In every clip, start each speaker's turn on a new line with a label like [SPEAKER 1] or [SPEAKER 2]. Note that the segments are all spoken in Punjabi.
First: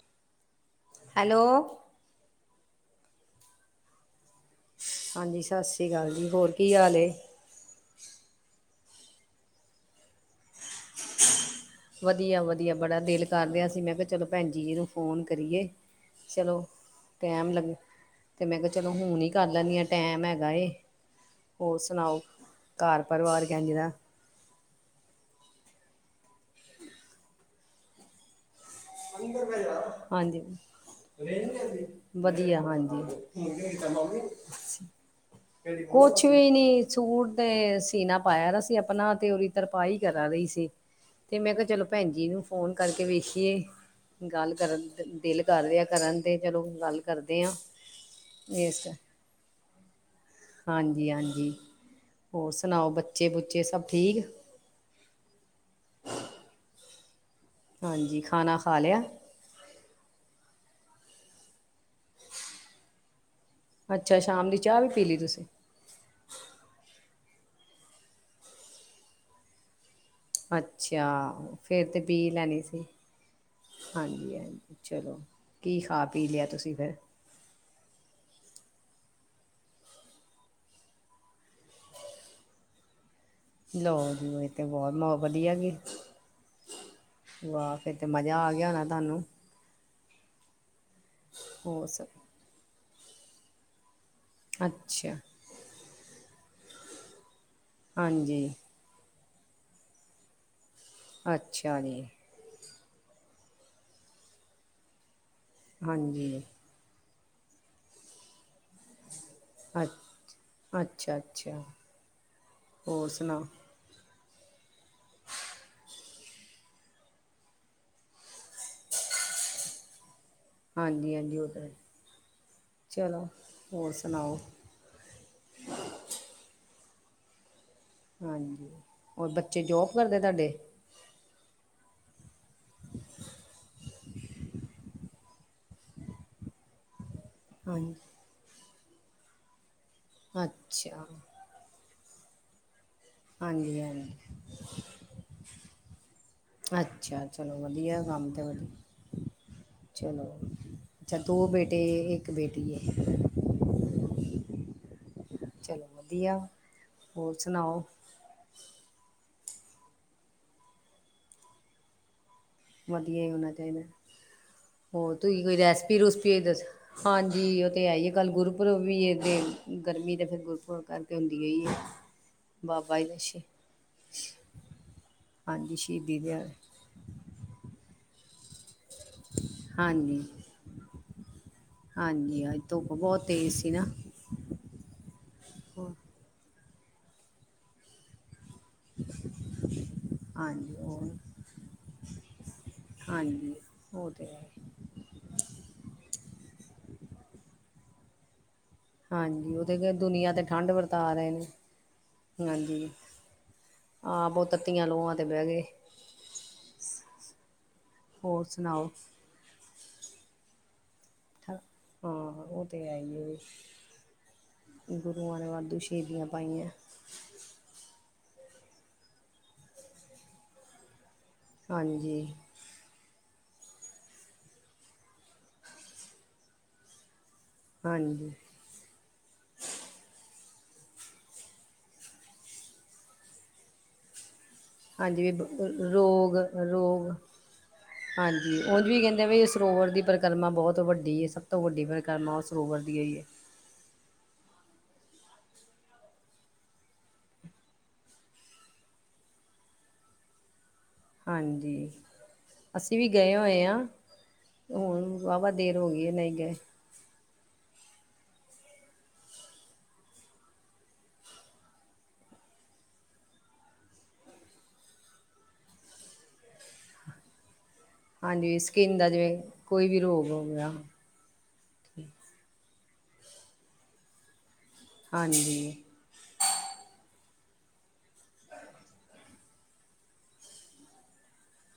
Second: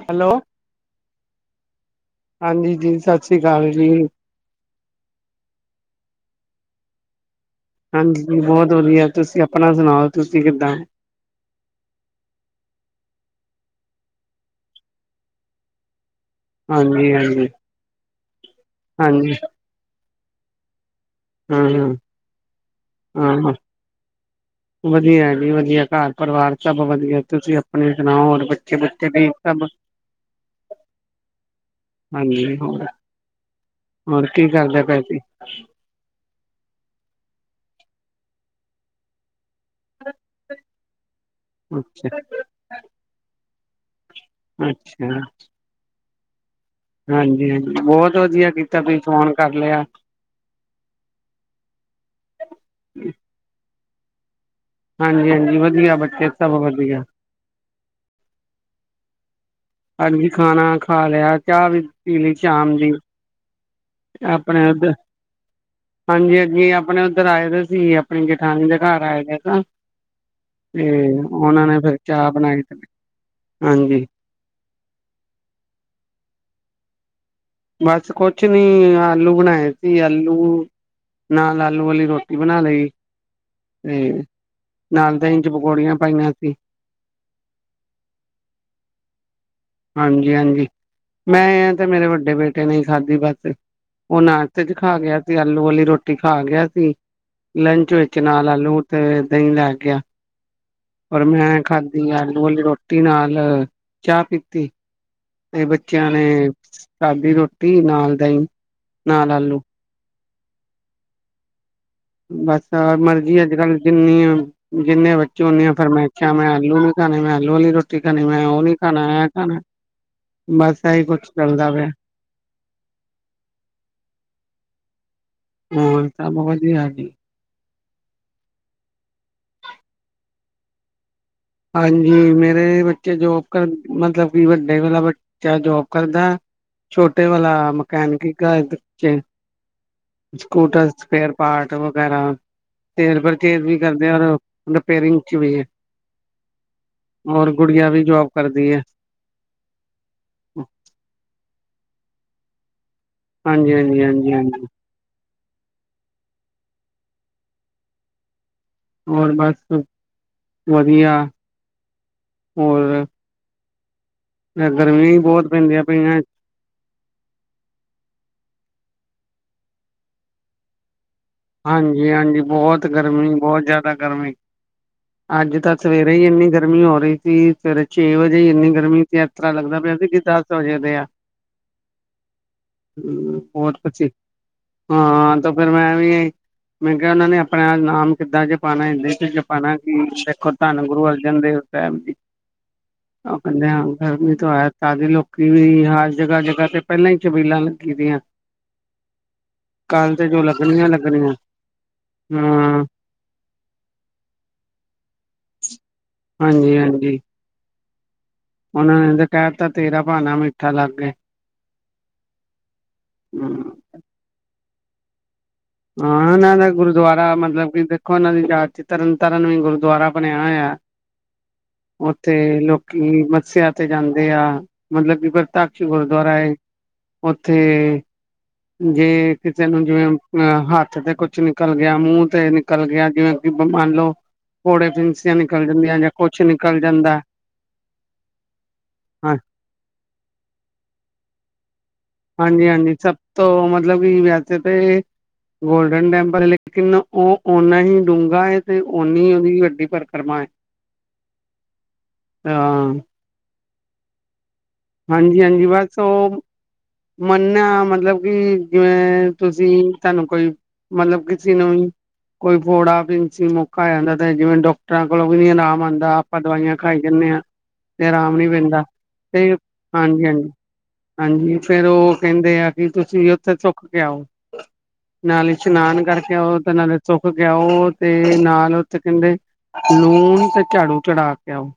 [SPEAKER 1] ਹੈਲੋ,
[SPEAKER 2] ਹੈਲੋ
[SPEAKER 1] ਹਾਂਜੀ ਜੀ ਸਤਿ ਸ੍ਰੀ ਅਕਾਲ ਜੀ।
[SPEAKER 2] ਹਾਂਜੀ ਸਤਿ ਸ੍ਰੀ ਅਕਾਲ ਜੀ ਹੋਰ ਕੀ ਹਾਲ ਐ।
[SPEAKER 1] ਹਾਂਜੀ ਬੋਤ ਵਧੀਆ, ਤੁਸੀਂ ਆਪਣਾ ਸੁਣਾਓ ਤੁਸੀਂ ਕਿੱਦਾਂ।
[SPEAKER 2] ਵਧੀਆ ਵਧੀਆ ਬੜਾ ਦਿਲ ਕਰ ਰੇਆ ਸੀ, ਮੈਂ ਕਿਹਾ ਚਲੋ ਭੈਣ ਜੀ ਨੂੰ ਫੋਨ ਕਰੀਏ। ਚਲੋ
[SPEAKER 1] ਹਾਂਜੀ ਹਾਂਜੀ
[SPEAKER 2] ਟੈਮ ਲੱਗੇ ਤੇ, ਮੈਂ ਕਿਹਾ ਚਲੋ ਹੁਣ ਹੀ
[SPEAKER 1] ਹਾਂਜੀ
[SPEAKER 2] ਕਰ ਲੈਂਦੀ ਹਾਂ ਟੈਮ ਹੈਗਾ ਏ,
[SPEAKER 1] ਹਾਂ
[SPEAKER 2] ਹੋਰ
[SPEAKER 1] ਹਾਂ
[SPEAKER 2] ਸੁਣਾਓ ਘਰ
[SPEAKER 1] ਹਾਂ
[SPEAKER 2] ਪਰਿਵਾਰ
[SPEAKER 1] ਹਾਂ
[SPEAKER 2] ਕਿੰਜ ਦਾ ਹੈ।
[SPEAKER 1] ਵਧੀਆ ਜੀ ਵਧੀਆ ਘਰ ਪਰਿਵਾਰ ਸਭ ਵਧੀਆ, ਤੁਸੀਂ ਆਪਣੇ ਸੁਣਾਓ ਹੋਰ ਬ
[SPEAKER 2] ਹਾਂਜੀ। ਵਧੀਆ ਹਾਂਜੀ।
[SPEAKER 1] ਹੋਰ ਕੀ ਕਰਦੇ ਪਏ ਸੀ
[SPEAKER 2] ਕੁਛ ਵੀ ਨਹੀਂ, ਸੂਟ ਤੇ ਸੀਨਾ ਪਾਇਆ ਦਾ ਸੀ ਆਪਣਾ ਤੇ ਉਹਦੀ ਤਰਪਾਹੀ ਕਰਾ ਰਹੀ ਸੀ। ਤੇ ਮੈਂ ਕਿਹਾ ਚਲੋ ਭੈਣ
[SPEAKER 1] ਅੱਛਾ
[SPEAKER 2] ਜੀ ਨੂੰ ਫੋਨ ਕਰਕੇ ਵੇਖੀਏ। ਗੱਲ ਕਰਨ
[SPEAKER 1] ਅੱਛਾ
[SPEAKER 2] ਦਿਲ ਕਰ ਰਿਹਾ ਕਰਨ ਤੇ ਚਲੋ ਗੱਲ। ਕਰਦੇ
[SPEAKER 1] ਹਾਂਜੀ
[SPEAKER 2] ਹਾਂ
[SPEAKER 1] ਹਾਂਜੀ, ਬੌਤ ਵਧੀਆ ਕੀਤਾ,
[SPEAKER 2] ਵੇਸਟ
[SPEAKER 1] ਤੁਸੀ ਫੋਨ ਕਰ ਲਿਆ।
[SPEAKER 2] ਹਾਂਜੀ ਹਾਂਜੀ, ਹੋਰ ਸੁਣਾਓ ਬੱਚੇ-ਬੁੱਚੇ ਸਭ ਠੀਕ?
[SPEAKER 1] ਹਾਂਜੀ ਹਾਂਜੀ, ਵਧੀਆ ਬੱਚੇ ਸਭ ਵਧੀਆ।
[SPEAKER 2] ਹਾਂਜੀ, ਖਾਣਾ ਖਾ ਲਿਆ?
[SPEAKER 1] ਹਾਂਜੀ, ਖਾਣਾ ਖਾ ਲਿਆ, ਚਾਹ ਵੀ ਪੀ ਲੀ ਸ਼ਾਮ ਦੀ।
[SPEAKER 2] ਅੱਛਾ ਸ਼ਾਮ ਦੀ
[SPEAKER 1] ਅਪਣੇ
[SPEAKER 2] ਚਾਹ
[SPEAKER 1] ਉਧ
[SPEAKER 2] ਵੀ ਪੀ ਲਈ ਤੁਸੀਂ
[SPEAKER 1] ਹਾਂਜੀ ਹਾਂਜੀ, ਅਪਣੇ ਉੱਧਰ ਆਏ ਦੇ ਸੀ ਅਪਣੀ ਜਠਾਣੀ ਦੇ ਘਰ ਆਏ ਦੇ ਸਾਂ। ਤੇ
[SPEAKER 2] ਅੱਛਾ,
[SPEAKER 1] ਉਹਨਾਂ ਨੇ
[SPEAKER 2] ਫੇਰ
[SPEAKER 1] ਫਿਰ
[SPEAKER 2] ਤੇ ਪੀ
[SPEAKER 1] ਚਾਹ
[SPEAKER 2] ਈ ਲੈਣੀ
[SPEAKER 1] ਬਣਾਈ ਤੇ
[SPEAKER 2] ਸੀ। ਹਾਂਜੀ ਹਾਂਜ ਚਲੋ, ਕੀ ਖਾ ਪੀ ਲਿਐ ਤੁਸੀਂ ਫੇਰ?
[SPEAKER 1] ਬਾਸ ਕੋਛ ਨੀ, ਆਲੂ ਬਣਾਏ ਸੀ ਆਲੂ। ਨਾਲ ਆਲੂ ਵਾਲੀ ਰੋਟੀ ਬਣਾ ਲਈ।
[SPEAKER 2] ਲੋ
[SPEAKER 1] ਤੇ
[SPEAKER 2] ਜੀ ਏ ਤੇ ਵੋ ਮੋ
[SPEAKER 1] ਨਾਲ ਦਹੀਂ ਚ
[SPEAKER 2] ਵਧੀਆ ਕੀ
[SPEAKER 1] ਪਕੌੜੀਆਂ ਪਾਈਆਂ ਸੀ
[SPEAKER 2] ਵਾਅ, ਫੇਰ ਤੇ ਮਜ਼ਾ ਆ ਗਿਆ ਹੋਣੈ ਤਾਨੂੰ?
[SPEAKER 1] ਹਾਂਜੀ ਹਾਂਜੀ, ਮੈਂ ਐ
[SPEAKER 2] ਹੋ
[SPEAKER 1] ਤੇ
[SPEAKER 2] ਸ
[SPEAKER 1] ਮੇਰੇ ਵੱਡੇ ਬੇਟੇ ਨੇ ਈ ਖਾਧੀ ਬੱਸ। ਓ ਨਾਸ਼ਤੇ ਚ ਖਾ
[SPEAKER 2] ਅੱਛਾ
[SPEAKER 1] ਗਿਆ ਸੀ, ਆਲੂ ਵਾਲੀ ਰੋਟੀ ਖਾ ਗਿਆ ਸੀ। ਲੰਚ ਵਿੱਚ ਨਾਲ
[SPEAKER 2] ਹਾਂਜੀ
[SPEAKER 1] ਆਲੂ ਤੇ ਦਹੀਂ ਲੈ ਗਿਆ। ਔਰ ਮੈਂ
[SPEAKER 2] ਅੱਛਾ ਜੀ
[SPEAKER 1] ਖਾਧੀ ਆਲੂ ਆਲੀ ਰੋਟੀ ਨਾਲ ਚਾਹ ਪੀਤੀ। ਏ ਬੱਚਿਆਂ ਨੇ
[SPEAKER 2] ਹਾਂਜੀ
[SPEAKER 1] ਖਾਦੀ ਰੋਟੀ ਨਾਲ ਦਹੀਂ ਨਾਲ ਆਲੂ‌।
[SPEAKER 2] ਅੱਛ ਅੱਛਾ, ਅੱਛਾ।
[SPEAKER 1] ਬਸ ਅ
[SPEAKER 2] ਹੋਰ
[SPEAKER 1] ਮਰਜੀ
[SPEAKER 2] ਸੁਣਾਓ
[SPEAKER 1] ਅੱਜ-ਕੱਲ ਜਿੰਨੀ ਅ ਜਿੰਨੇ ਬੱਚੇ ਉਣੀਆ ਫਰਮੈਸਾ਼। ਮੈਂ ਆਲੂ ਨੀ ਖਾਣੇ ਮੈਂ ਆਲੂ ਆਲੀ ਰੋਟੀ ਖਾਣੀ, ਮੈਂ ਓਹ ਨੀ ਖਾਣਾ ਐਂ ਖਾਣੈ।
[SPEAKER 2] ਹਾਂਜੀ ਹਾਂਜੀ, ਓ ਤੇ ਐ।
[SPEAKER 1] ਪਿਆ
[SPEAKER 2] ਚਲੋ, ਹੋਰ ਸੁਣਾਓ?
[SPEAKER 1] ਹੋਰ ਸਭ ਵਧੀਆ ਜੀ।
[SPEAKER 2] ਹਾਂਜੀ, ਔਰ ਬੱਚੇ ਜੋਬ ਕਰਦੇ ਤਾਡੇ?
[SPEAKER 1] ਹਾਂਜੀ ਮੇਰੇ ਬੱਚੇ ਜੋਬ ਕਰ ਮਤਲਬ ਕਿ ਵੱਡੇ ਵਾਲਾ ਬੱਚਾ ਆ ਜੋਬ ਕਰਦੈ। ਛੋਟੇ ਵਾਲਾ
[SPEAKER 2] ਹਾਂਜੀ
[SPEAKER 1] ਮਕੈਨਿਕੀ ਕਧ ਚੇ। ਸਕੂਟਰ,
[SPEAKER 2] ਅੱਛਾ
[SPEAKER 1] ਸਪੇਅਰ ਪਾਰਟ ਵਗੈਰਾ। ਸੇਲ ਪਰਚੇਜ਼ ਵੀ
[SPEAKER 2] ਹਾਂਜੀ
[SPEAKER 1] ਕਰਦੇ
[SPEAKER 2] ਹਾਂਜੀ
[SPEAKER 1] ਔਰ ਓ ਰਿਪੇਰਿੰਗ ਚ ਵੀ ਏ।
[SPEAKER 2] ਅੱਛਾ, ਚਲੋ ਵਧੀਐ
[SPEAKER 1] ਵੀ ਜੋਬ
[SPEAKER 2] ਕੰਮ ਤੇ
[SPEAKER 1] ਕਰਦੀ ਹੈ
[SPEAKER 2] ਵਧੀਆ। ਚਲੋ, ਅੱਛਾ ਦੋ ਬੇਟੇ ਏਕ ਬੇਟੀ ਏ।
[SPEAKER 1] ਹਾਂਜੀ, ਹਾਂਜੀ, ਹਾਂਜੀ, ਹਾਂਜੀ।
[SPEAKER 2] ਚਲੋ ਵਧੀਆ, ਹੋਰ ਸੁਣਾਓ?
[SPEAKER 1] ਹੋਰ ਬਸ, ਵਧੀਆ। ਹੋਰ
[SPEAKER 2] ਵਧੀਆ ਈ ਹੋਣਾ ਚਾਈਦੈ। ਹੋਰ
[SPEAKER 1] ਗਰਮੀ
[SPEAKER 2] ਤੁਸੀਂ
[SPEAKER 1] ਬਹੁਤ
[SPEAKER 2] ਕੋਈ
[SPEAKER 1] ਪੈਂਦੀਆਂ ਪਈਆਂ
[SPEAKER 2] ਰੈਸਪੀ-ਰੂਸਪੀ ਦਸ, ਹਾਂਜੀ ਓ ਤੇ ਹੈ ਈਏ। ਕੱਲ ਗੁਰਪੁਰਬ ਵੀ ਏ, ਤੇ ਗਰਮੀ ਤੇ ਫੇਰ ਗੁਰਪੁਰਬ ਕਰ
[SPEAKER 1] ਹਾਂਜੀ ਹਾਂਜੀ, ਬੋਤ
[SPEAKER 2] ਦਾ
[SPEAKER 1] ਗਰਮੀ
[SPEAKER 2] ਸ਼ਹੀ
[SPEAKER 1] ਬੌਤ ਜਾਦਾ ਗਰਮੀ। ਅੱਜ ਤਾਂ
[SPEAKER 2] ਹਾਂਜੀ
[SPEAKER 1] ਸਵੇਰੇ
[SPEAKER 2] ਸ਼ਹੀਦੀ
[SPEAKER 1] ਈ
[SPEAKER 2] ਦਿਹਾੜਾ
[SPEAKER 1] ਏਨੀ ਗਰਮੀ ਹੋ ਰਈ ਸੀ। ਸਵੇਰੇ ਛੇ ਵਜੇ ਹੀ ਇੰਨੀ ਗਰਮੀ ਸੀ, ਐਸ ਤਰਾ ਲੱਗਦਾ ਪਿਆ ਸੀ ਬੀ
[SPEAKER 2] ਹਾਂਜੀ
[SPEAKER 1] ਦਸ ਬਜੇ ਦੇ ਆ।
[SPEAKER 2] ਹਾਂਜੀ, ਅੱਜ ਧੁੱਪ ਬੌਤ
[SPEAKER 1] ਹੂੰ,
[SPEAKER 2] ਤੇਜ਼ ਸੀ
[SPEAKER 1] ਬਹੁਤ
[SPEAKER 2] ਨਾ।
[SPEAKER 1] ਕੁਛ ਹਾਂ, ਤੋ ਫਿਰ ਮੈਂ ਵੀ ਮੈਂ ਕਿਆ ਔਨਾਂ ਨੇ ਅਪਣਾ ਨਾਮ ਕਿੱਦਾਂ ਜ ਪਾਣੀ, ਹਿੰਦੀ ਚ ਜਪਾਣੈ ਕਿ ਦੇਖੋ
[SPEAKER 2] ਹਾਂਜੀ
[SPEAKER 1] ਧੰਨ ਗੁਰੂ
[SPEAKER 2] ਹੋਰ
[SPEAKER 1] ਅਰਜਨ ਦੇਵ ਸੈਬ ਜੀ। ਓਹ
[SPEAKER 2] ਹਾਂਜੀ
[SPEAKER 1] ਕੈੰਦੇ ਹਾਂ
[SPEAKER 2] ਉਹ ਤੇ
[SPEAKER 1] ਗਰਮੀ
[SPEAKER 2] ਹੈ
[SPEAKER 1] ਤੋਂ ਆਏ ਸਾਰੇ ਲੋਕੀ ਵੀ ਹਰ ਜਗ੍ਹਾ-ਜਗ੍ਹਾ ਤੇ ਪੈਲਾਂ ਈ ਚਬੀਲਾਂ ਲੱਗੀ ਦੀਐਂ।
[SPEAKER 2] ਹਾਂਜੀ, ਓਤੇ ਗਏ ਦੁਨੀਆਂ ਤੇ ਠੰਡ
[SPEAKER 1] ਲੱਗਣੀਆਂ
[SPEAKER 2] ਵਰਤਾ ਸਾਰੀਆਂ
[SPEAKER 1] ਲੱਗਣੀਆਂ
[SPEAKER 2] ਦੀ,
[SPEAKER 1] ਹਾਂ
[SPEAKER 2] ਹਾਂਜੀ ਹਾਂ ਬੋ ਤੱਤੀਆਂ ਲੋਆਂ ਤੇ ਬੈ ਗਏ।
[SPEAKER 1] ਹਾਂਜੀ, ਹਾਂਜੀ।
[SPEAKER 2] ਹੋਰ ਸੁਣਾ
[SPEAKER 1] ਓਨਨਾਂ ਨੇ ਤੇ ਕੈ ਤਾ ਤੇਰਾ ਭਾਣਾ ਮਿੱਠਾ ਲਾਗੇ।
[SPEAKER 2] ਹਾਂ, ਓ ਤੇ ਹੈ ਈ ਏ।
[SPEAKER 1] ਹੂੰ
[SPEAKER 2] ਗੁਰੂਆਂ ਨੇ ਵਾਧੂ ਸ਼ਹੀਦੀਆਂ
[SPEAKER 1] ਹਾਂ ਨਾ-ਨਾ
[SPEAKER 2] ਪਾਈਆਂ
[SPEAKER 1] ਗੁਰ ਗੁਰਦੁਆਰਾ ਮਤਲਬ ਕਿ ਦੇਖੋ ਓਹਨਾਂ ਦੀ ਯਾਦ ਚ ਤਰਨ ਤਾਰਨ ਵੀ ਗੁਰਦੁਆਰਾ ਬਣਿਆ ਹੋਇਐ।
[SPEAKER 2] ਹਾਂਜੀ
[SPEAKER 1] ਉੱਥੇ ਲੋਕ ਕੀ ਮੱੱਸਿਆ ਤੇ ਜਾਂਦੇ ਆ, ਮਤਲਬ ਕਿ ਪ੍ਰਥਾਕਸ਼ ਗੁਰਦੁਆਰਾ ਏ। ਉੱਥੇ
[SPEAKER 2] ਹਾਂਜੀ
[SPEAKER 1] ਜੇ ਕਿਸੇ ਨੂੰ ਜਿਵੇਂ ਅਮ ਅਹ ਹੱਥ ਤੇ ਕੁਛ ਨਿਕਲ ਗਿਆ, ਮੂੰਹ ਤੇ ਨਿਕਲ ਗਿਆ, ਜਿਵੇਂ ਮੰਨ ਲੋ ਫੋੜੇ
[SPEAKER 2] ਹਾਂਜੀ
[SPEAKER 1] ਫਿਂਸੀਆਂ
[SPEAKER 2] ਵੀ
[SPEAKER 1] ਨਿਕਲ ਜਾਂਦੀਆਂ, ਜਾਂ
[SPEAKER 2] ਰੋਗ
[SPEAKER 1] ਕੁਛ ਨਿਕਲ
[SPEAKER 2] ਰੋਗ
[SPEAKER 1] ਜਾਂਦੈ।
[SPEAKER 2] ਹਾਂਜੀ ਉਹ ਵੀ ਕੈਂਦੇ ਪਏ ਸ ਸਰੋਵਰ ਦੀ ਪਰਿਕਰਮਾ ਬਹੁਤ ਵੱਡੀ ਏ, ਸਭ ਤੋਂ ਵੱਡੀ ਪਰਿਕਰਮਾ ਉਹ
[SPEAKER 1] ਹਾਂਜੀ
[SPEAKER 2] ਸਰੋਵਰ
[SPEAKER 1] ਹਾਂਜੀ
[SPEAKER 2] ਦੀ ਹੀ
[SPEAKER 1] ਸਭ
[SPEAKER 2] ਏ।
[SPEAKER 1] ਮਤਲਬ ਕਿ ਵੈਸੇ ਤੇ ਗੋਲਡਨ ਟੈਂਪਲ ਲੇਕਿਨ ਉਹ ਓਨਾ ਹੀ ਡੂੰਘਾ ਏ, ਤੇ ਓਨੀ ਉਹਦੀ ਵੱਡੀ ਪਰਕਰਮਾ ਏ।
[SPEAKER 2] ਹਾਂਜੀ।
[SPEAKER 1] ਹਾਂ
[SPEAKER 2] ਅਸੀਂ ਵੀ ਗਏ ਹੋਏ ਹਾਂ। ਹੁਣ ਵਾਹ-ਵਾਹ ਦੇਰ ਹੋ ਗਈ ਏ ਨਹੀਂ ਗਏ।
[SPEAKER 1] ਮੰਨੇਆ ਮਤਲਬ ਕਿ ਜਿਵੇਂ ਤੁਸੀਂ ਸਾਨੂੰ ਕੋਈ ਮਤਲਬ ਕਿਸੇ ਨੂੰ ਵੀ ਕੋਈ ਫੋੜਾ, ਫਿੰਸੀ, ਮੌਕਾ ਆ ਜਾਂਦਾ ਤੇ ਜਿਵੇਂ ਡਾਕਟਰਾਂ ਕੋਲੋਂ ਵੀ ਨੀ ਆਰਾਮ ਆਂਦਾ ਆਪਾਂ ਦਵਾਈਆਂ ਖਾਈ ਜਾਣੇ ਆਂ। ਤੇ ਰਾਮ ਨੀ
[SPEAKER 2] ਹਾਂਜੀ
[SPEAKER 1] ਪੈਂਦਾ
[SPEAKER 2] ਸਕਿੰਨ ਦਾ ਜਿਵੇਂ
[SPEAKER 1] ਤੇ
[SPEAKER 2] ਕੋਈ ਵੀ
[SPEAKER 1] ਹਾਂਜੀ,
[SPEAKER 2] ਰੋਗ ਹੋ
[SPEAKER 1] ਹਾਂਜੀ।
[SPEAKER 2] ਗਿਆ
[SPEAKER 1] ਹਾਂਜੀ ਫੇਰ ਓ ਕੈਂਦੇ ਆ ਕਿ ਤੁਸੀਂ ਉੱਥੇ ਸੁੱਖ ਕੇ ਆਓ ਨਾਲੇ
[SPEAKER 2] ਹਾਂਜੀ
[SPEAKER 1] ਸ਼ਨਾਨ ਕਰਕੇ ਆਓ ਤੇ ਨਾਲੇ ਸੁੱਖ ਕੇ ਆਓ ਤੇ ਨਾਲ ਓਥੇ ਕੈਂਦੇ ਲੂਣ ਤੇ ਝਾੜੂ ਚੜਾ ਕੇ ਆਓ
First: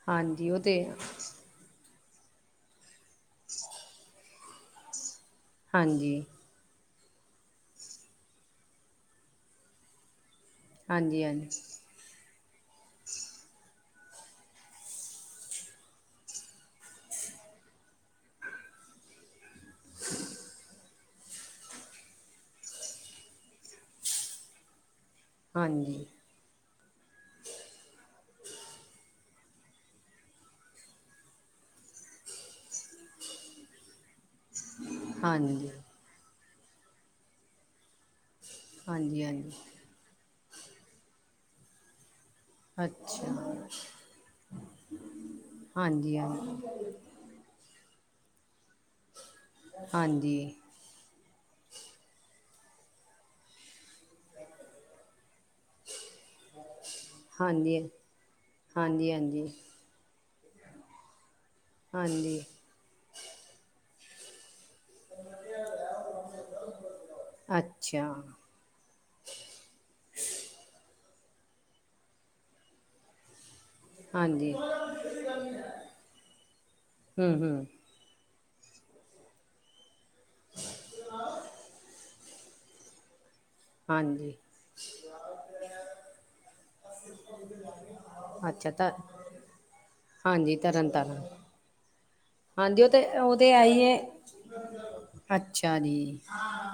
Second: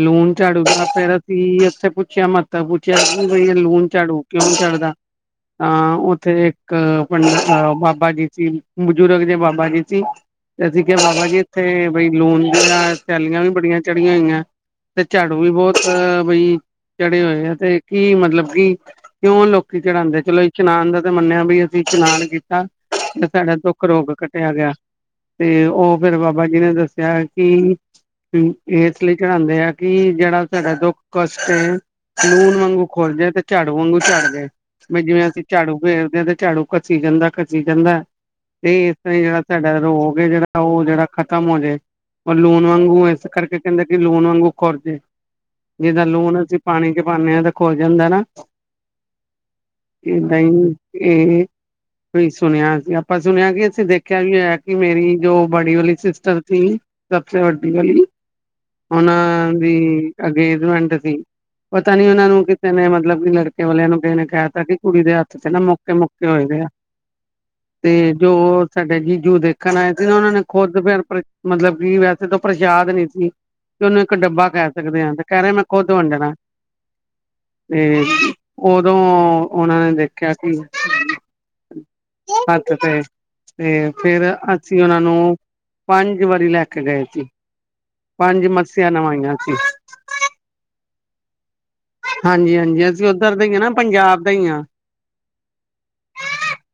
[SPEAKER 1] ਲੂਣ,
[SPEAKER 2] ਹਾਂਜੀ ਉਹ
[SPEAKER 1] ਝਾੜੂ ਤੇ ਫੇਰ ਅਸੀਂ ਉੱਥੇ ਮੱਤਵ ਪੁੱਛਿਆ ਬਈ ਲੂਣ ਝਾੜੂ ਕਿਉਂ ਚੜ੍ਹਦਾ ਤਾਂ
[SPEAKER 2] ਹਾਂਜੀ
[SPEAKER 1] ਉੱਥੇ ਜੇ [inaudible] ਇੱਕ ਪੰਡਤ ਆਇਆ ਬਾਾਬਾ ਕੀ ਸੀ ਬੁਜ਼ੁਰਗ ਜੇ ਬਾਾਬਾ ਕੀ ਸੀ। ਤੇ ਅਸੀਂ ਕਿਆ
[SPEAKER 2] ਹਾਂਜੀ
[SPEAKER 1] ਬਾਬਾ ਜੀ
[SPEAKER 2] ਹਾਂਜੀ
[SPEAKER 1] ਇੱਥੇ ਬਈ ਲੂਣ ਦੀਆਂ ਥੈਲੀਆਂ ਵੀ ਬੜੀਆਂ ਚੜੀਆਂ ਹੋਈਆਂ ਤੇ ਝਾੜੂ ਵੀ ਬੌਤ ਬਈ ਚੜ੍ਹੇ ਹੋਏ ਆ ਤੇ ਕੀ ਮਤਲਬ ਕੀ? ਕਿਉਂ ਲੋਕੀ ਚੜਾਂਦੇ ਚਲੋ ਇਸ਼ਨਾਨ ਦਾ ਤੇ ਮੰਨਿਆ ਬੀ ਅਸੀਂ ਇਸ਼ਨਾਨ ਕੀਤਾ। ਬੀ ਸਾਡਾ ਦੁੱਖ ਰੋਗ ਕੱਟਿਆ ਗਿਆ ਤੇ ਓ
[SPEAKER 2] ਹਾਂਜੀ
[SPEAKER 1] ਫਿਰ ਬਾ ਬਾ ਜੀ ਨੇ ਦੱਸਿਆ ਐ ਕਿ ਕੀ ਇਸ ਲਈ ਚੜਾਂਦੇ ਆ ਕਿ ਜਿੜਾ ਤਾਡਾ ਦੁੱਖ ਕਸ਼ਟ ਏ ਲੂਣ ਵਾਂਗੂ ਖੋਰ ਜੇ ਤੇ ਝਾੜੂ ਵਾਂਗੂ ਝੜ ਜਾਏ ਬੀ
[SPEAKER 2] ਹਾਂਜੀ
[SPEAKER 1] ਜਿਵੇਂ ਅਸੀਂ
[SPEAKER 2] ਹਾਂਜੀ
[SPEAKER 1] ਝਾੜੂ ਫੇਰਦੇ ਤੇ ਝਾੜੂ ਘੱਸੀ ਜਾਂਦਾ, ਘੱਸੀ ਜਾਂਦਾ ਤੇ ਇਸ ਤਰ੍ਹਾਂ ਈ ਜਿੜਾ
[SPEAKER 2] ਹਾਂਜੀ
[SPEAKER 1] ਤਾਡਾ ਰੋਗ ਏ ਜਿੜਾ ਤਾਂ ਓ ਜਿੜਾ ਖ਼ਤਮ ਹੋ ਜੇ। ਲੂਣ ਵਾਂਗੂ ਇਸ
[SPEAKER 2] ਅੱਛਾ
[SPEAKER 1] ਕਰਕੇ ਕੈਂਦੇ ਕਿ ਲੂਣ ਵਾਂਗੂ ਖੁਰਜੇ ਜਿਦਾ
[SPEAKER 2] ਹਾਂਜੀ
[SPEAKER 1] ਲੂਣ ਅਸੀਂ
[SPEAKER 2] ਹਾਂਜੀ
[SPEAKER 1] ਪਾਣੀ ਚ ਪਾਨੇ ਆਂ ਤਾ ਖੋਰ ਜਾਂਦਾ ਨਾ ਏਦਾਂ
[SPEAKER 2] ਹਾਂਜੀ
[SPEAKER 1] ਈ ਇਹ ਵੀ ਸੁਣਿਆ ਸੀ ਆਪਾਂ ਸੁਣਿਆ ਕਿ ਅਸੀ ਦੇਖਿਆ ਵੀ ਹੋਇਆ ਕਿ ਮੇਰੀ ਜੋ ਬੜੀ ਵਾਲੀ ਸਿਸ ਟਰ ਥੀ ਸਭਸੇ ਵੱਡੀ
[SPEAKER 2] ਹਾਂਜੀ
[SPEAKER 1] ਵਾਲੀ
[SPEAKER 2] ਹਾਂਜੀ ਹਾਂਜੀ
[SPEAKER 1] ਉਨਾਂ ਦੀ ਅੰਗੇਜਮੈਂਟ ਸੀ। ਪਤਾ ਨੀ ਉਨਾਂ
[SPEAKER 2] ਹਾਂਜੀ
[SPEAKER 1] ਨੂੰ ਕਿਸੇ ਨੇ ਮਤਲਬ ਕਿ ਲੜਕੇ ਵਾਲਿਆਂ ਨੂੰ ਕਿਹੇ ਨੇ ਕੈ ਤਾ ਕਿ ਕੁੜੀ ਦੇ ਹੱਥ ਚ ਨਾ ਮੌਕੇ-ਮੌਕੇ ਹੋਏ ਦੇ ਆ ਤੇ
[SPEAKER 2] ਅੱਛਾ
[SPEAKER 1] ਜੋ ਸਾਡੇ ਜੀਜੂ ਦੇਖਣ ਆਏ ਸੀ ਨਾ ਉਨਾਂ ਨੇ ਖੁਦ ਫਿਰ ਪਰ ਮਤਲਬ ਕਿ ਵੈਸੇ ਤਾਂ ਪ੍ਰਸ਼ਾਦ ਨੀ ਸੀ ਤੇ ਉਨੂੰ ਇੱਕ ਡੱਬਾ
[SPEAKER 2] ਹਾਂਜੀ
[SPEAKER 1] ਕਹਿ ਸਕਦੇ ਆਂ ਤੇ ਕੈ ਰੇ ਮੈਂ ਖੁਦ ਵੰਡਣਾ।
[SPEAKER 2] ਹੁੰ ਹੁੰ
[SPEAKER 1] ਤੇ ਓਦੋਂ ਓਨਾਂ ਨੇ ਦੇਖ ਆ ਸੀ ਹਥ ਤੇ। ਤੇ ਫੇਰ
[SPEAKER 2] ਹਾਂਜੀ
[SPEAKER 1] ਅਸੀਂ ਓਨਾਂ ਨੂੰ ਪੰਜ ਵਾਰੀ ਲੈ ਕੇ ਗਏ ਸੀ ਪੰਜ
[SPEAKER 2] ਅੱਛਾ
[SPEAKER 1] ਮੱਸਿਆ
[SPEAKER 2] ਤਾਂ
[SPEAKER 1] ਨਵਾਈਆਂ ਸੀ।
[SPEAKER 2] ਹਾਂਜੀ, ਤਰਨ ਤਾਰਨ। ਹਾਂਜੀ ਓ
[SPEAKER 1] ਹਾਂਜੀ-ਹਾਂਜੀ
[SPEAKER 2] ਤੇ,
[SPEAKER 1] ਅਸੀਂ
[SPEAKER 2] ਓ
[SPEAKER 1] ਉੱਧਰ ਦੇ
[SPEAKER 2] ਤੇ
[SPEAKER 1] ਹੀ ਆ
[SPEAKER 2] ਹੈ
[SPEAKER 1] ਨਾ
[SPEAKER 2] ਈ ਏ
[SPEAKER 1] ਪੰਜਾਬ ਦਾ ਹੀ ਆ।
[SPEAKER 2] ਅੱਛਾ ਜੀ।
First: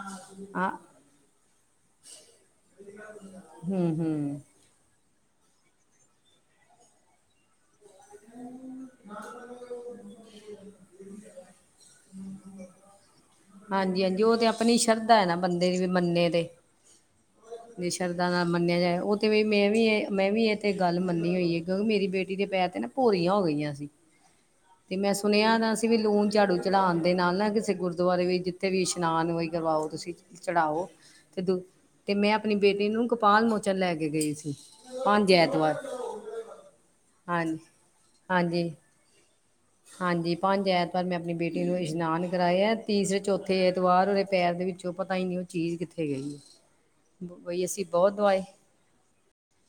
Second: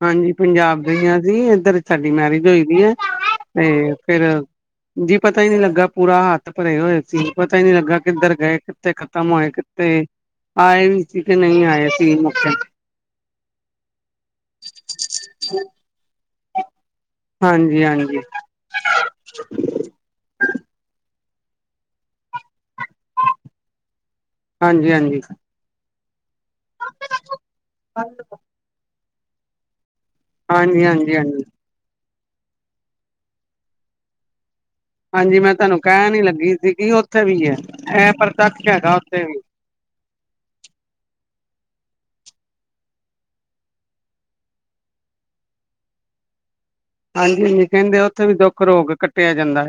[SPEAKER 1] ਹਾਂਜੀ,
[SPEAKER 2] ਆ
[SPEAKER 1] ਪੰਜਾਬ ਦੇ ਈ ਆਂ ਅਸੀ ਇੱਧਰ ਸਾਡੀ ਮੈਰਿਜ ਹੋਈ ਦੀ ਆ
[SPEAKER 2] ਹੂੰ
[SPEAKER 1] ਤੇ ਫੇਰ
[SPEAKER 2] ਹੂੰ
[SPEAKER 1] ਜੀ ਪਤਾ ਈ ਨੀ ਲੱਗਾ ਪੂਰਾ ਹੱਥ ਭਰੇ ਹੋਏ ਸੀ ਪਤਾ ਈ ਨੀ ਲੱਗਾ ਕਿੱਧਰ ਗਏ ਕਿੱਥੇ ਖ਼ਤਮ ਹੋਏ ਕਿੱਥੇ ਆਏ ਵੀ ਸੀ ਕਿ ਨਈ ਆਏ ਸੀੇ ਮੌਕੇ।
[SPEAKER 2] ਹਾਂਜੀ, ਹਾਂਜੀ ਓ ਤੇ ਆਪਣੀ ਸ਼ਰਧਾ ਐ ਨਾ ਬੰਦੇ ਦੀ ਵੀ ਮੰਨੇ ਤੇ।
[SPEAKER 1] ਹਾਂਜੀ
[SPEAKER 2] ਬਈ
[SPEAKER 1] ਹਾਂਜੀ
[SPEAKER 2] ਸ਼ਰਧਾ ਨਾਲ ਮੰਨਿਆ ਜਾਏ ਓ ਤੇ ਵਈ ਮੈਂ ਵੀ ਐ ਮੈਂ ਵੀ ਐ ਤੇ ਗੱਲ ਮੰਨੀ ਹੋਈ ਏ ਕਿਉਂਕਿ ਮੇਰੀ ਬੇਟੀ ਦੇ ਪੈਰ ਤੇ ਨਾ ਭੋਰੀਆਂ ਹੋ ਗਈਆਂ ਸੀ
[SPEAKER 1] ਹਾਂਜੀ
[SPEAKER 2] ਤੇ ਮੈਂ
[SPEAKER 1] ਹਾਂਜੀ
[SPEAKER 2] ਸੁਣਿਆ ਨਾ ਵੀ ਲੂਣ ਝਾੜੂ ਚੜਾਣ ਦੇ ਨਾਲ ਨਾ ਕਿਸੇ ਗੁਰਦੁਆਰੇ ਵੀ ਜਿੱਥੇ ਵੀ ਇਸ਼ਨਾਨ ਵਈ ਕਰਵਾਓ ਤੁਸੀ
[SPEAKER 1] ਹਾਂਜੀ ਹਾਂਜੀ
[SPEAKER 2] ਚੜਾਓ
[SPEAKER 1] ਹਾਂਜੀ
[SPEAKER 2] ਤੇ ਦ ਤੇ ਮੈਂ ਆਪਣੀ ਬੇਟੀ ਨੂੰ ਕਪਾਲ ਮੋਚਨ ਲੈ ਕੇ ਗਈ ਸੀ। ਪੰਜ
[SPEAKER 1] ਹਾਂਜੀ ਮੈਂ
[SPEAKER 2] ਐਤਵਾਰ
[SPEAKER 1] ਤਾਨੂੰ ਕੈਣ ਈ ਲੱਗੀ ਸੀਗੀ ਉੱਥੇ ਵੀ ਐ
[SPEAKER 2] ਹਾਂਜੀ
[SPEAKER 1] ਐ ਪ੍ਰਤੱਕਸ਼
[SPEAKER 2] ਹਾਂਜੀ
[SPEAKER 1] ਹੈਗਾ ਉੱਥੇ ਵੀ।
[SPEAKER 2] ਹਾਂਜੀ ਪੰਜ ਐਤਵਾਰ ਮੈਂ ਆਪਣੀ ਬੇਟੀ ਨੂੰ ਇਸ਼ਨਾਨ ਕਰਵਾਇਆ ਤੀਸਰੇ, ਚੌਥੇ ਐਤਵਾਰ ਉਹਦੇ ਪੈਰ ਦੇ ਵਿੱਚ ਤੇ ਉਹ ਪਤਾ ਹੀ ਨੀ ਉਹ ਚੀਜ਼ ਕਿੱਥੇ ਗਈ ਹੈ। ਬਈ
[SPEAKER 1] ਹਾਂਜੀ-ਹਾਂਜੀ
[SPEAKER 2] ਅਸੀਂ
[SPEAKER 1] ਕਹਿੰਦੇ
[SPEAKER 2] ਬਹੁਤ
[SPEAKER 1] ਉੱਥੇ ਵੀ
[SPEAKER 2] ਦਵਾਏ
[SPEAKER 1] ਦੁੱਖ ਰੋਗ ਕੱਟਿਆ ਜਾਂਦਾ।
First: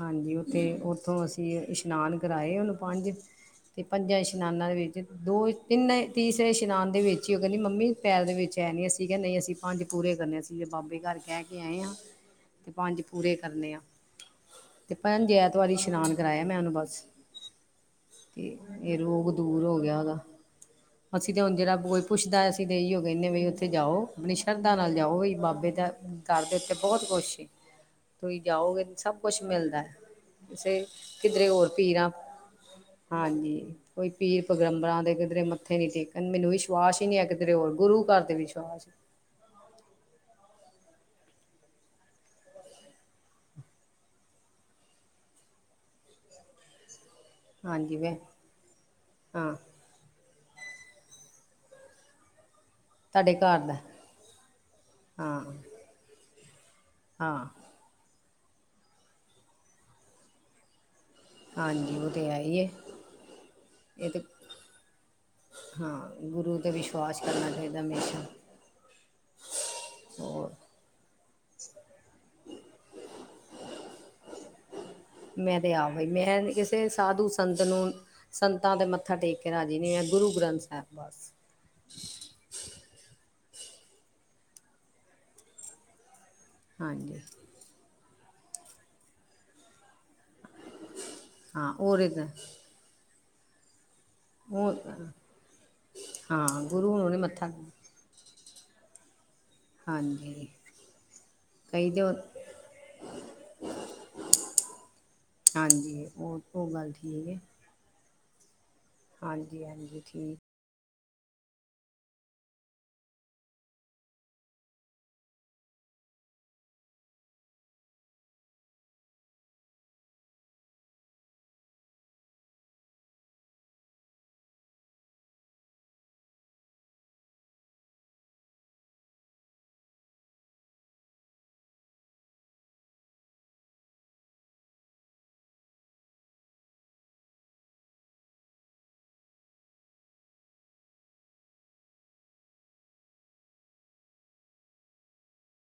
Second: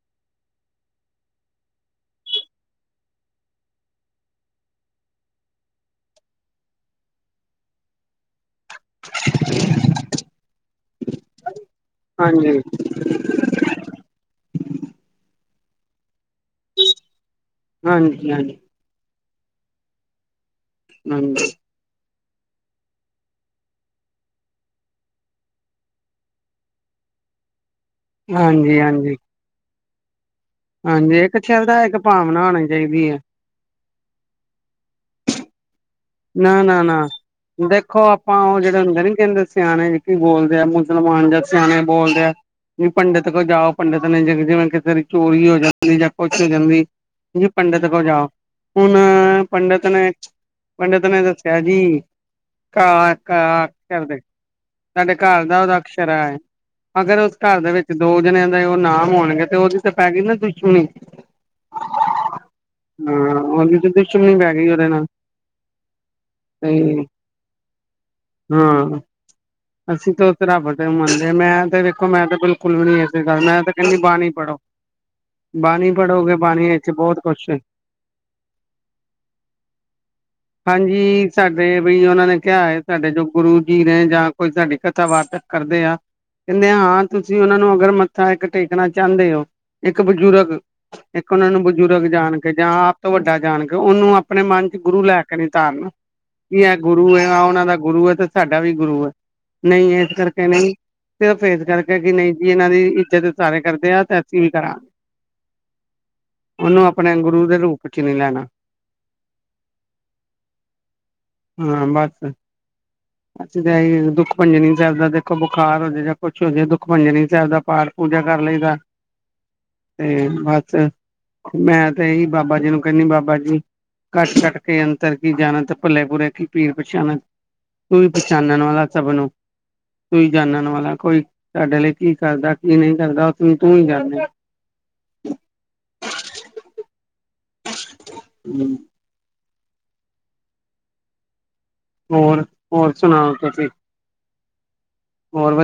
[SPEAKER 2] ਹਾਂਜੀ ਉਥੇ ਉੱਥੋਂ ਅਸੀਂ ਇਸ਼ਨਾਨ ਕਰਾਏ ਉਹਨੂੰ ਪੰਜ ਤੇ ਪੰਜਾਂ ਇਸ਼ਨਾਨਾਂ ਦੇ ਵਿੱਚ ਦੋ ਤਿੰਨ ਤੀਸਰੇ ਇਸ਼ਨਾਨ ਦੇ ਵਿੱਚ ਹੀ ਉਹ ਕਹਿੰਦੀ ਮੰਮੀ ਪੈਰ ਦੇ ਵਿੱਚ ਕਹਿ ਨੀ ਅਸੀਂ ਕਿ ਨਹੀਂ ਅਸੀਂ ਪੰਜ ਪੂਰੇ ਕਰਨੇ ਅਸੀਂ ਬਾਬੇ ਘਰ ਕਹਿ ਕੇ ਆਏ ਆ,
[SPEAKER 1] ਹਾਂਜੀ
[SPEAKER 2] ਤੇ ਪੰਜ ਪੂਰੇ ਕਰਨੇ ਆ, ਤੇ ਭੈਣ ਜੀ ਐਤਵਾਰ ਇਸ਼ਨਾਨ ਕਰਾਇਆ ਮੈਂ ਉਹਨੂੰ। ਬਸ,
[SPEAKER 1] ਹਾਂਜੀ ਹਾਂਜੀ
[SPEAKER 2] ਤੇ ਇਹ ਰੋਗ ਦੂਰ ਹੋ ਗਿਆ ਉਹਦਾ। ਅਸੀਂ ਤੇ
[SPEAKER 1] ਹਾਂਜੀ
[SPEAKER 2] ਹੁਣ ਜਿਹੜਾ ਪੁੱਛਦਾ ਅਸੀਂ ਤਾਂ ਇਹਓ ਕਹਿੰਨੇ ਵੀ ਉੱਥੇ ਜਾਓ ਆਪਣੀ ਸ਼ਰਧਾ ਨਾਲ ਜਾਓ ਵਈ ਬਾਬੇ ਦਾ ਘਰ ਦੇ ਉੱਥੇ ਬਹੁਤ ਕੁਸ਼ ਸੀ। ਤੁਸੀਂ
[SPEAKER 1] ਹਾਂਜੀ
[SPEAKER 2] ਜਾਓਗੇ
[SPEAKER 1] ਹਾਂਜੀ
[SPEAKER 2] ਸਭ ਕੁਛ ਮਿਲਦਾ,
[SPEAKER 1] ਹਾਂਜੀ ਇੱਕ
[SPEAKER 2] ਕਿਧਰੇ ਹੋਰ
[SPEAKER 1] ਚੱਲਦਾ ਇੱਕ
[SPEAKER 2] ਪੀਰਾਂ,
[SPEAKER 1] ਭਾਵਨਾ ਹੋਣੀ ਚਾਹੀਦੀ ਹੈ
[SPEAKER 2] ਹਾਂਜੀ ਕੋਈ ਪੀਰ ਪੈਗੰਬਰਾਂ ਦੇ ਕਿਧਰੇ ਮੱਥੇ ਨੀ ਟੇਕ ਕਹਿੰਦੇ ਮੈਨੂੰ
[SPEAKER 1] ਨਾ ਨਾ
[SPEAKER 2] ਵਿਸ਼ਵਾਸ ਹੀ
[SPEAKER 1] ਨਾ
[SPEAKER 2] ਨੀ ਹੈ ਕਿ ਤੇਰੇ ਹੋਰ ਗੁਰੂ
[SPEAKER 1] ਦੇਖੋ
[SPEAKER 2] ਘਰ ਤੇ
[SPEAKER 1] ਆਪਾਂ ਉਹ ਜਿਹੜੇ
[SPEAKER 2] ਵਿਸ਼ਵਾਸ।
[SPEAKER 1] ਹੁੰਦੇ ਨੀ ਕਹਿੰਦੇ ਸਿਆਣੇ ਜੀ ਬੋਲਦੇ ਆ ਮੁਸਲਮਾਨ ਜਾਂ ਸਿਆਣੇ ਬੋਲਦੇ ਆ। ਵੀ ਪੰਡਿਤ ਕੋਲ ਜਾਓ ਪੰਡਿਤ ਨੇ ਜਿਵੇਂ ਕਿਸੇ ਦੀ ਚੋਰੀ ਹੋ ਜਾਂਦੀ ਜਾਂ ਕੁਛ ਹੋ ਜਾਂਦੀ। ਜੀ ਪੰਡਿਤ
[SPEAKER 2] ਹਾਂਜੀ
[SPEAKER 1] ਕੋਲ
[SPEAKER 2] ਮੈਂ
[SPEAKER 1] ਜਾਓ, ਹੁਣ
[SPEAKER 2] ਹਾਂ
[SPEAKER 1] ਪੰਡਿਤ ਨੇ ਪੰਡਿਤ ਨੇ ਦੱਸਿਆ ਜੀ, ਕ
[SPEAKER 2] ਤੁਹਾਡੇ ਘਰ
[SPEAKER 1] ਕ
[SPEAKER 2] ਦਾ
[SPEAKER 1] ਕਰਦੇ। ਸਾਡੇ
[SPEAKER 2] ਹਾਂ
[SPEAKER 1] ਘਰ ਦਾ ਉਹਦਾ ਅਕਸ਼ਰਾ ਹੈ ਅਗਰ ਉਸ
[SPEAKER 2] ਹਾਂ
[SPEAKER 1] ਘਰ ਦੇ ਵਿੱਚ ਤੇ ਦੋ ਜਣਿਆਂ ਦਾ ਉਹ ਨਾਮ ਹੋਣਗੇ ਤੇ ਉਹਦੀ ਤਾਂ ਪੈ ਗਈ ਨਾ ਦੁਸ਼ਮਣੀ।
[SPEAKER 2] ਹਾਂਜੀ ਉਹ ਤੇ ਹੈ ਹੀ ਹੈ
[SPEAKER 1] ਹਾਂ ਉਹਦੀ ਤੇ ਦੁਸ਼ਮਣੀ ਪੈ ਗਈ ਉਹਦੇ ਨਾਲ।
[SPEAKER 2] ਹਾਂ ਗੁਰੂ ਤੇ ਵਿਸ਼ਵਾਸ ਕਰਨਾ ਚਾਹੀਦਾ ਹਮੇਸ਼ਾ।
[SPEAKER 1] ਹਾਂ ਅਸੀਂ ਤਾਂ
[SPEAKER 2] ਹੋਰ
[SPEAKER 1] ਰੱਬ ਤੇ ਮੰਨਦੇ ਮੈਂ ਤੇ ਦੇੇਖੋ ਮੈਂ ਤੇ ਬਿਲਕੁਲ ਵੀ ਨੀ ਇਸ ਗੱਲ ਮੈਂ ਤੇ ਕਹਿੰਨੀ ਬਾਣੀ ਪੜ੍ਹੋ।
[SPEAKER 2] ਮੈਂ ਤੇ
[SPEAKER 1] ਬਾਣੀ
[SPEAKER 2] ਆਪ ਈ
[SPEAKER 1] ਪੜ੍ਹੋਗੇ
[SPEAKER 2] ਮੈਂ
[SPEAKER 1] ਬਾਣੀ
[SPEAKER 2] ਕਿਸੇ
[SPEAKER 1] ਵਿੱਚ ਬਹੁਤ
[SPEAKER 2] ਸਾਧੂ
[SPEAKER 1] ਕੁਛ ਏ।
[SPEAKER 2] ਸੰਤ ਨੂੰ ਸੰਤਾਂ ਤੇ ਮੱਥਾ ਟੇਕ ਕੇ ਰਾਜੀ ਨੀ ਆ ਗੁਰੂ ਗ੍ਰੰਥ ਸਾਹਿਬ ਬਸ।
[SPEAKER 1] ਕਰਦੇ ਬਈ ਉਹਨਾ ਕਿਆ ਹੈ ਸਾਡੇ ਜੋ ਗੁਰੂ ਜੀ ਨੇ ਜਾਂ ਕੋਈ ਸਾਡੀ ਕਥਾ ਵਾਰਤਕ ਕਰਦੇ ਆ ਕਹਿੰਦੇ ਹਾਂ
[SPEAKER 2] ਹਾਂਜੀ
[SPEAKER 1] ਤੁਸੀਂ ਉਹਨਾ ਨੂੰ ਅਗਰ ਮੱਥਾ ਇੱਕ ਟੇਕਣਾ ਚਾਦੇ ਹੋ ਇੱਕ ਬਜ਼ੁਰਗ, ਇੱਕ ਉਹਨਾਂ ਨੂੰ
[SPEAKER 2] ਹਾਂ
[SPEAKER 1] ਬਜ਼ੁਰਗ
[SPEAKER 2] ਉਹਦੇ ਤਾਂ
[SPEAKER 1] ਜਾਣ ਕੇ ਜਾਂ ਆਪ ਤੋਂ ਵੱਡਾ ਜਾਣ ਕੇ ਉਹਨੂੰ ਆਪਣੇ ਮਨ 'ਚ ਗੁਰੂ
[SPEAKER 2] ਉਹ
[SPEAKER 1] ਲੈ ਕੇ ਨੀ ਧਾਰਨਾ,
[SPEAKER 2] ਹਾਂ
[SPEAKER 1] ਕੀ ਇਹ
[SPEAKER 2] ਨੂੰ
[SPEAKER 1] ਗੁਰੂ
[SPEAKER 2] ਨੀ
[SPEAKER 1] ਐ ਆ
[SPEAKER 2] ਮੱਥਾ
[SPEAKER 1] ਉਹਨਾਂ ਦਾ ਗੁਰੂ ਏ ਤੇ ਸਾਡਾ ਵੀ ਗੁਰੂ ਏ। ਨਹੀਂ ਇਸ
[SPEAKER 2] ਹਾਂਜੀ
[SPEAKER 1] ਕਰਕੇ ਨਹੀਂ ਸਿਰਫ ਫੇਸ
[SPEAKER 2] ਕਈ
[SPEAKER 1] ਕਰਕੇ
[SPEAKER 2] ਤੇ
[SPEAKER 1] ਕਿ ਨਹੀਂ ਜੀ ਇਹਨਾਂ ਦੀ ਇੱਜਤ ਸਾਰੇ ਕਰਦੇ ਆ ਤੇ ਅਸੀਂ ਵੀ ਕਰਾਂਗੇ।
[SPEAKER 2] ਹਾਂਜੀ ਹੋਰ ਉਹ ਗੱਲ ਠੀਕ ਏ।
[SPEAKER 1] ਕੁਛ ਨੀ ਲੈਨਾ।
[SPEAKER 2] ਹਾਂਜੀ-ਹਾਂਜੀ ਠੀਕ।
[SPEAKER 1] ਹਾਂ, ਬੱਸ [unintelligible] ਦੁੱਖ ਭਜਨੀ ਸਾਹਿਬ ਦਾ ਦੇਖੋ ਬੁਖਾਰ ਹੋ ਜਾਵੇ ਜਾਂ ਕੁਛ ਹੋ ਜਾਵੇ ਦੁੱਖ ਭਜਨੀ ਸਾਹਿਬ ਦਾ ਪਾਠ ਪੂਜਾ ਕਰ ਲਈਦਾ।
[SPEAKER 2] [inaudible]
[SPEAKER 1] ਤੇ ਬਸ, ਮੈਂ ਤੇ ਇਹੀ ਬਾਬਾ ਜੀ ਨੂੰ ਕਹਿੰਨੀ ਬਾਬਾ ਜੀ ਕੱਟ ਕੱਟ ਕੇ ਅੰਤਰ ਕੀ ਜਾਣਤ ਭਲੇ ਬੁਰੇ ਕੀ ਪੀਰ ਪਛਾਣਤ। ਤੂੰ ਵੀ ਪਛਾਣਣ ਵਾਲਾ ਸਭ ਨੂੰ। ਤੂੰ ਈ ਜਾਨਣ ਵਾਲਾ ਕੋਈ, ਸਾਡੇ ਲਈ ਕੀ ਕਰਦਾ ਕੀ ਨਹੀਂ ਕਰਦਾ ਉਸਨੂੰ ਤੂੰ ਹੀ ਜਾਨੇ। ਹੂੰ ਹੋਰ, ਹੋਰ ਸੁਣਾਓ ਤੁਸੀਂ। ਹੋਰ [unintelligible]